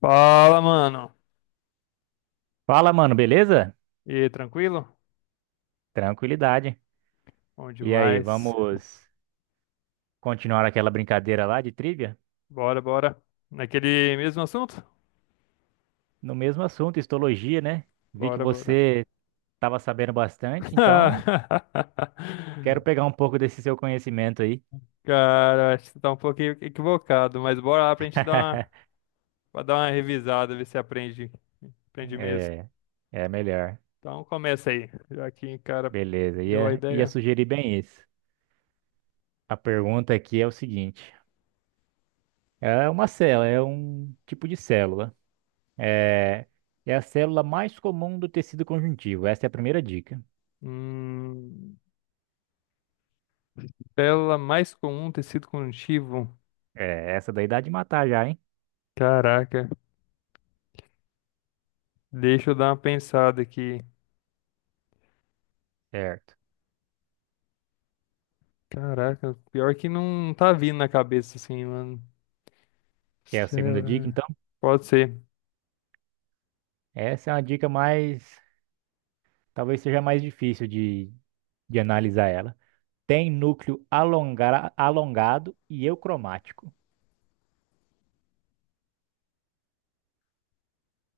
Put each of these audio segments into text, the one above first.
Fala, mano. Fala, mano, beleza? E aí, tranquilo? Tranquilidade. Bom E aí, demais. vamos continuar aquela brincadeira lá de trivia? Bora, bora. Naquele mesmo assunto? No mesmo assunto, histologia, né? Vi que Bora, bora. você estava sabendo bastante, então quero pegar um pouco desse seu conhecimento aí. Cara, acho que você tá um pouquinho equivocado, mas bora lá pra gente dar uma, pra dar uma revisada, ver se aprende, aprende mesmo. É, é melhor. Então começa aí, já que, cara, Beleza, deu a ia ideia. sugerir bem isso. A pergunta aqui é o seguinte: é uma célula, é um tipo de célula. É, é a célula mais comum do tecido conjuntivo. Essa é a primeira dica. Hum, tela mais comum, tecido conjuntivo. É, essa daí dá de matar já, hein? Caraca, deixa eu dar uma pensada aqui. Certo. Caraca, pior que não tá vindo na cabeça assim, mano. Que é a segunda dica, Será? então? Pode ser. Essa é uma dica mais. Talvez seja mais difícil de analisar ela. Tem núcleo alongado e eucromático.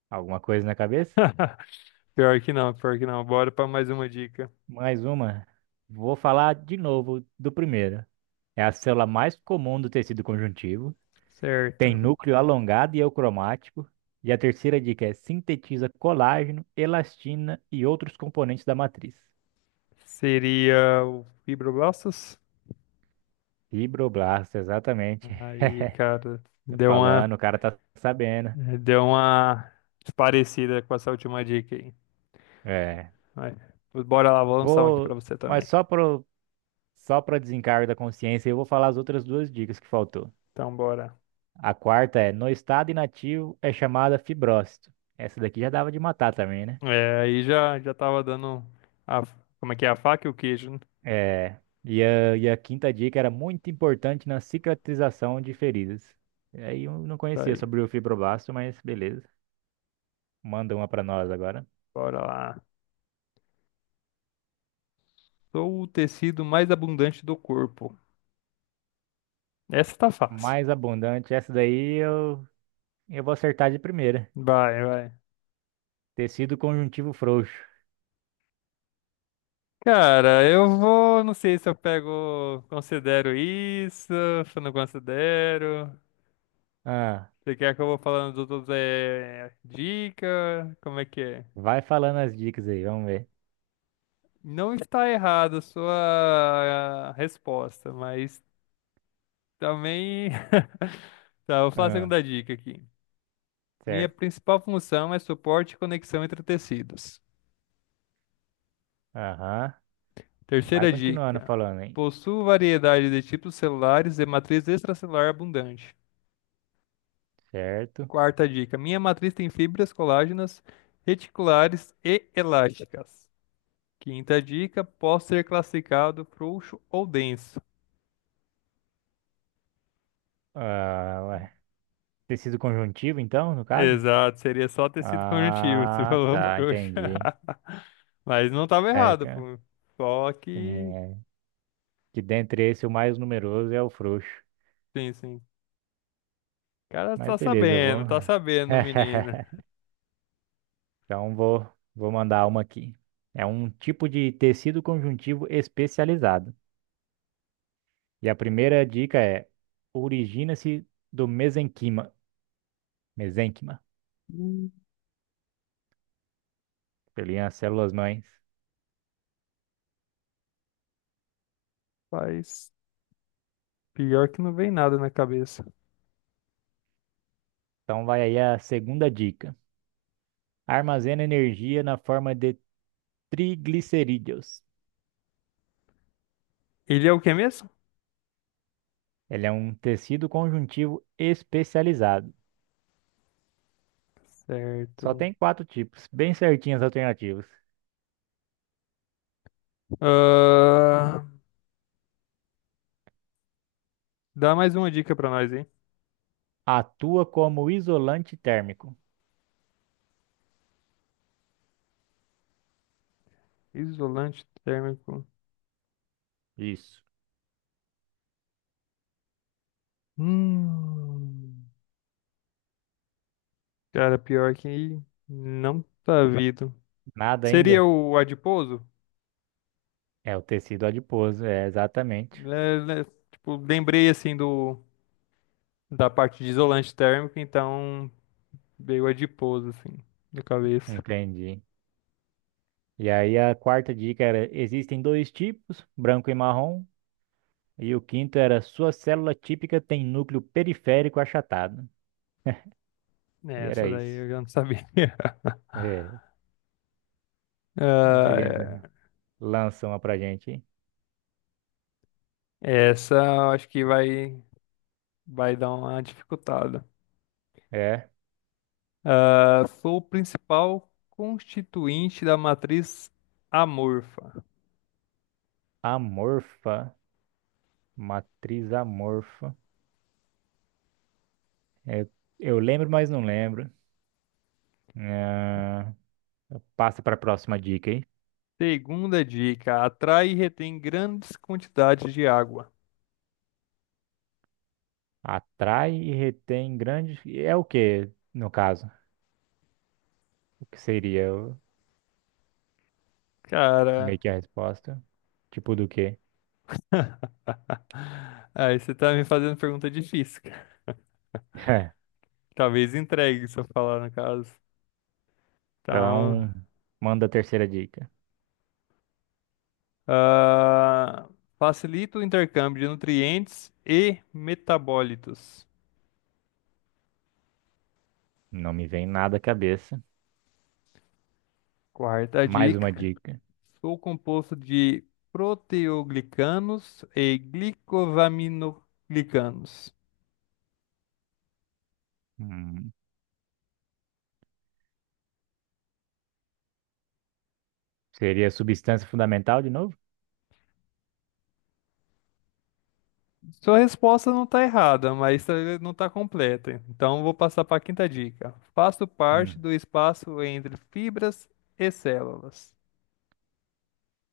Alguma coisa na cabeça? Pior que não, pior que não. Bora pra mais uma dica. Mais uma. Vou falar de novo do primeiro. É a célula mais comum do tecido conjuntivo. Tem Certo. núcleo alongado e eucromático. E a terceira dica é sintetiza colágeno, elastina e outros componentes da matriz. Seria o fibroblastos? Fibroblasto, exatamente. Aí, cara, Tá deu uma, falando, o cara tá sabendo. Deu uma parecida com essa última dica aí. É. Vai. Bora lá, vou lançar um aqui pra Vou, você mas também. Só para desencargo da consciência, eu vou falar as outras duas dicas que faltou. Então, bora. A quarta é, no estado inativo é chamada fibrose. Essa daqui já dava de matar também, né? É, aí já, já tava dando a, como é que é a faca e o queijo, né? É. E a quinta dica era muito importante na cicatrização de feridas. E aí eu não Tá conhecia aí. sobre o fibroblasto, mas beleza. Manda uma pra nós agora. Bora lá. Sou o tecido mais abundante do corpo. Essa tá fácil. Mais abundante, essa daí eu vou acertar de primeira. Vai, vai. Tecido conjuntivo frouxo. Cara, eu vou. Não sei se eu pego. Considero isso, se eu não considero. Ah, Você quer que eu vou falando dos outros é, dica? Como é que é? vai falando as dicas aí, vamos ver. Não está errada a sua resposta, mas também. Tá, vou falar a Ah, segunda dica aqui. Minha certo. principal função é suporte e conexão entre tecidos. Aham. Vai Terceira continuando dica. falando, hein? Possuo variedade de tipos celulares e matriz extracelular abundante. Certo. Quarta dica. Minha matriz tem fibras colágenas reticulares e elásticas. Quinta dica. Posso ser classificado frouxo ou denso. Ah, ué. Tecido conjuntivo, então, no caso? Exato, seria só tecido conjuntivo, você Ah, falou tá, frouxo. entendi. Mas não estava É, errado, pô. Só que. é, que dentre esse o mais numeroso é o frouxo. Sim, sim. O cara Mas beleza, eu vou. Tá sabendo, menina. Então vou mandar uma aqui. É um tipo de tecido conjuntivo especializado. E a primeira dica é: origina-se do mesenquima. Mesenquima. Hum, Pelinha, as células mães. Mas pior que não vem nada na cabeça. Então vai aí a segunda dica. Armazena energia na forma de triglicerídeos. Ele é o que mesmo? Ele é um tecido conjuntivo especializado. Só Certo. tem quatro tipos, bem certinhas as alternativas. Ah, dá mais uma dica pra nós, hein? Atua como isolante térmico. Isolante térmico. Isso. Hum, cara, pior que não tá vindo. Nada Seria ainda? o adiposo? É o tecido adiposo, é exatamente. É, né, tipo, lembrei assim do da parte de isolante térmico, então veio adiposo assim na cabeça. Entendi. E aí a quarta dica era: existem dois tipos, branco e marrom. E o quinto era: sua célula típica tem núcleo periférico achatado. É, E era essa daí isso. eu já não sabia. É, mas beleza. Ah, Lança uma pra gente, hein? é, essa eu acho que vai vai dar uma dificultada. É. Ah, sou o principal constituinte da matriz amorfa. Amorfa. Matriz amorfa. É, eu lembro, mas não lembro. Ah, passa pra próxima dica, hein? Segunda dica: atrai e retém grandes quantidades de água. Atrai e retém grandes. É o que no caso? O que seria o- Cara, meio que a resposta? Tipo do quê? aí você tá me fazendo pergunta difícil, cara. Talvez entregue se eu falar no caso. Então, Então, manda a terceira dica. ah, facilita o intercâmbio de nutrientes e metabólitos. Não me vem nada à cabeça. Quarta Mais uma dica. dica. Sou composto de proteoglicanos e glicovaminoglicanos. Hum, seria substância fundamental de novo? Sua resposta não está errada, mas tá- não está completa. Então vou passar para a quinta dica. Faço parte Hum, do espaço entre fibras e células.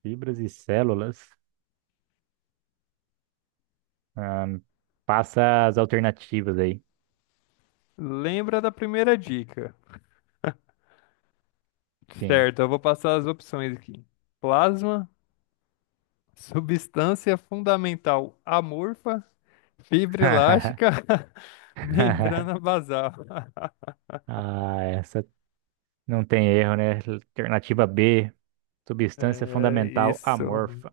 Fibras e células. Ah, passa as alternativas aí. Lembra da primeira dica? Sim. Certo, eu vou passar as opções aqui. Plasma, substância fundamental amorfa, fibra elástica, membrana basal. Ah, essa não tem erro, né? Alternativa B, substância É fundamental isso. amorfa.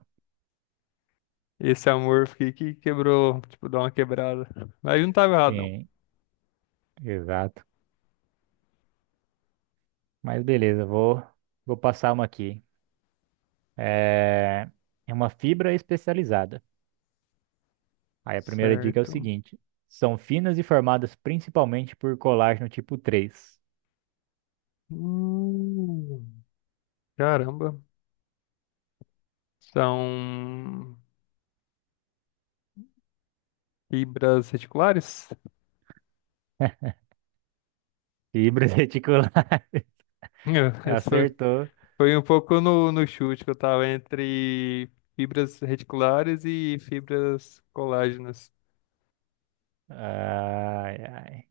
Esse amor fiquei que quebrou, tipo, dá uma quebrada. Mas não tava errado, não. Sim, exato. Mas beleza, vou passar uma aqui. É, é uma fibra especializada. Aí a primeira dica é o Certo. seguinte: são finas e formadas principalmente por colágeno tipo três. Hum, caramba. São fibras reticulares? Fibras reticulares. Essa foi Acertou. foi um pouco no, no chute que eu tava entre fibras reticulares e fibras colágenas. Ai, ai.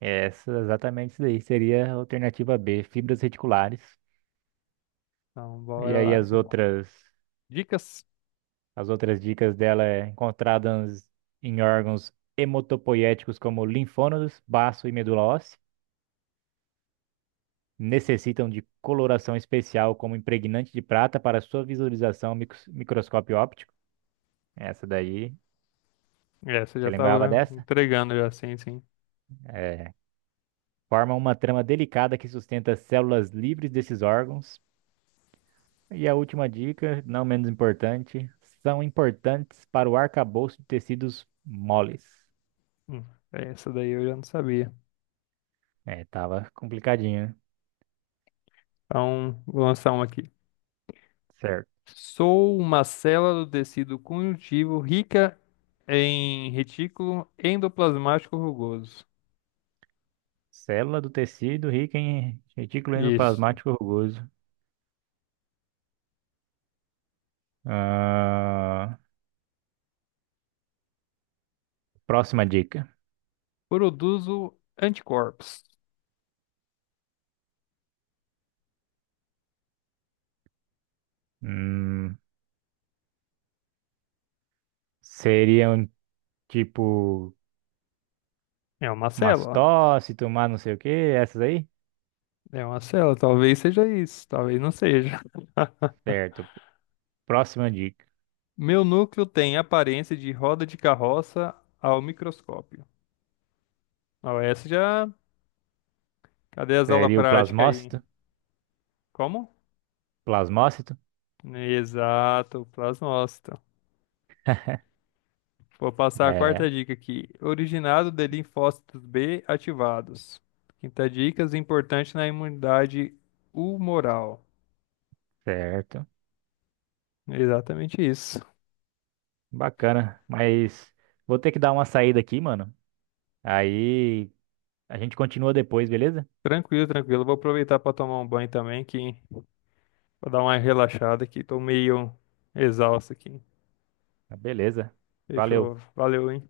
Essa, exatamente isso daí. Seria a alternativa B, fibras reticulares. Então, E bora aí lá. Dicas? as outras dicas dela é encontradas em órgãos hematopoiéticos como linfônodos, baço e medula óssea. Necessitam de coloração especial como impregnante de prata para sua visualização microscópio óptico. Essa daí, Essa eu você já lembrava tava né, dessa? entregando já, sim, sim. É. Formam uma trama delicada que sustenta as células livres desses órgãos. E a última dica, não menos importante, são importantes para o arcabouço de tecidos moles. Hum, essa daí eu já não sabia. É, tava complicadinho, né? Então, vou lançar uma aqui. Certo. Sou uma célula do tecido conjuntivo rica em retículo endoplasmático rugoso. Célula do tecido rica em retículo Isso. endoplasmático rugoso. Ah, próxima dica. Produzo anticorpos. Hum, seriam tipo É uma célula. mastócito, mas não sei o que, essas aí? É uma célula. Talvez seja isso. Talvez não seja. Certo. Próxima dica. Meu núcleo tem aparência de roda de carroça ao microscópio. Ó, essa já. Cadê as aulas Seria o práticas aí? plasmócito? Como? Plasmócito? Exato, plasmócito. Vou passar a É, quarta dica aqui. Originado de linfócitos B ativados. Quinta dica, importante na imunidade humoral. certo. Exatamente isso. Bacana. Mas vou ter que dar uma saída aqui, mano. Aí a gente continua depois, beleza? Tranquilo, tranquilo. Vou aproveitar para tomar um banho também, que vou dar uma relaxada aqui. Tô meio exausto aqui. Beleza. Valeu. Fechou. Valeu, hein?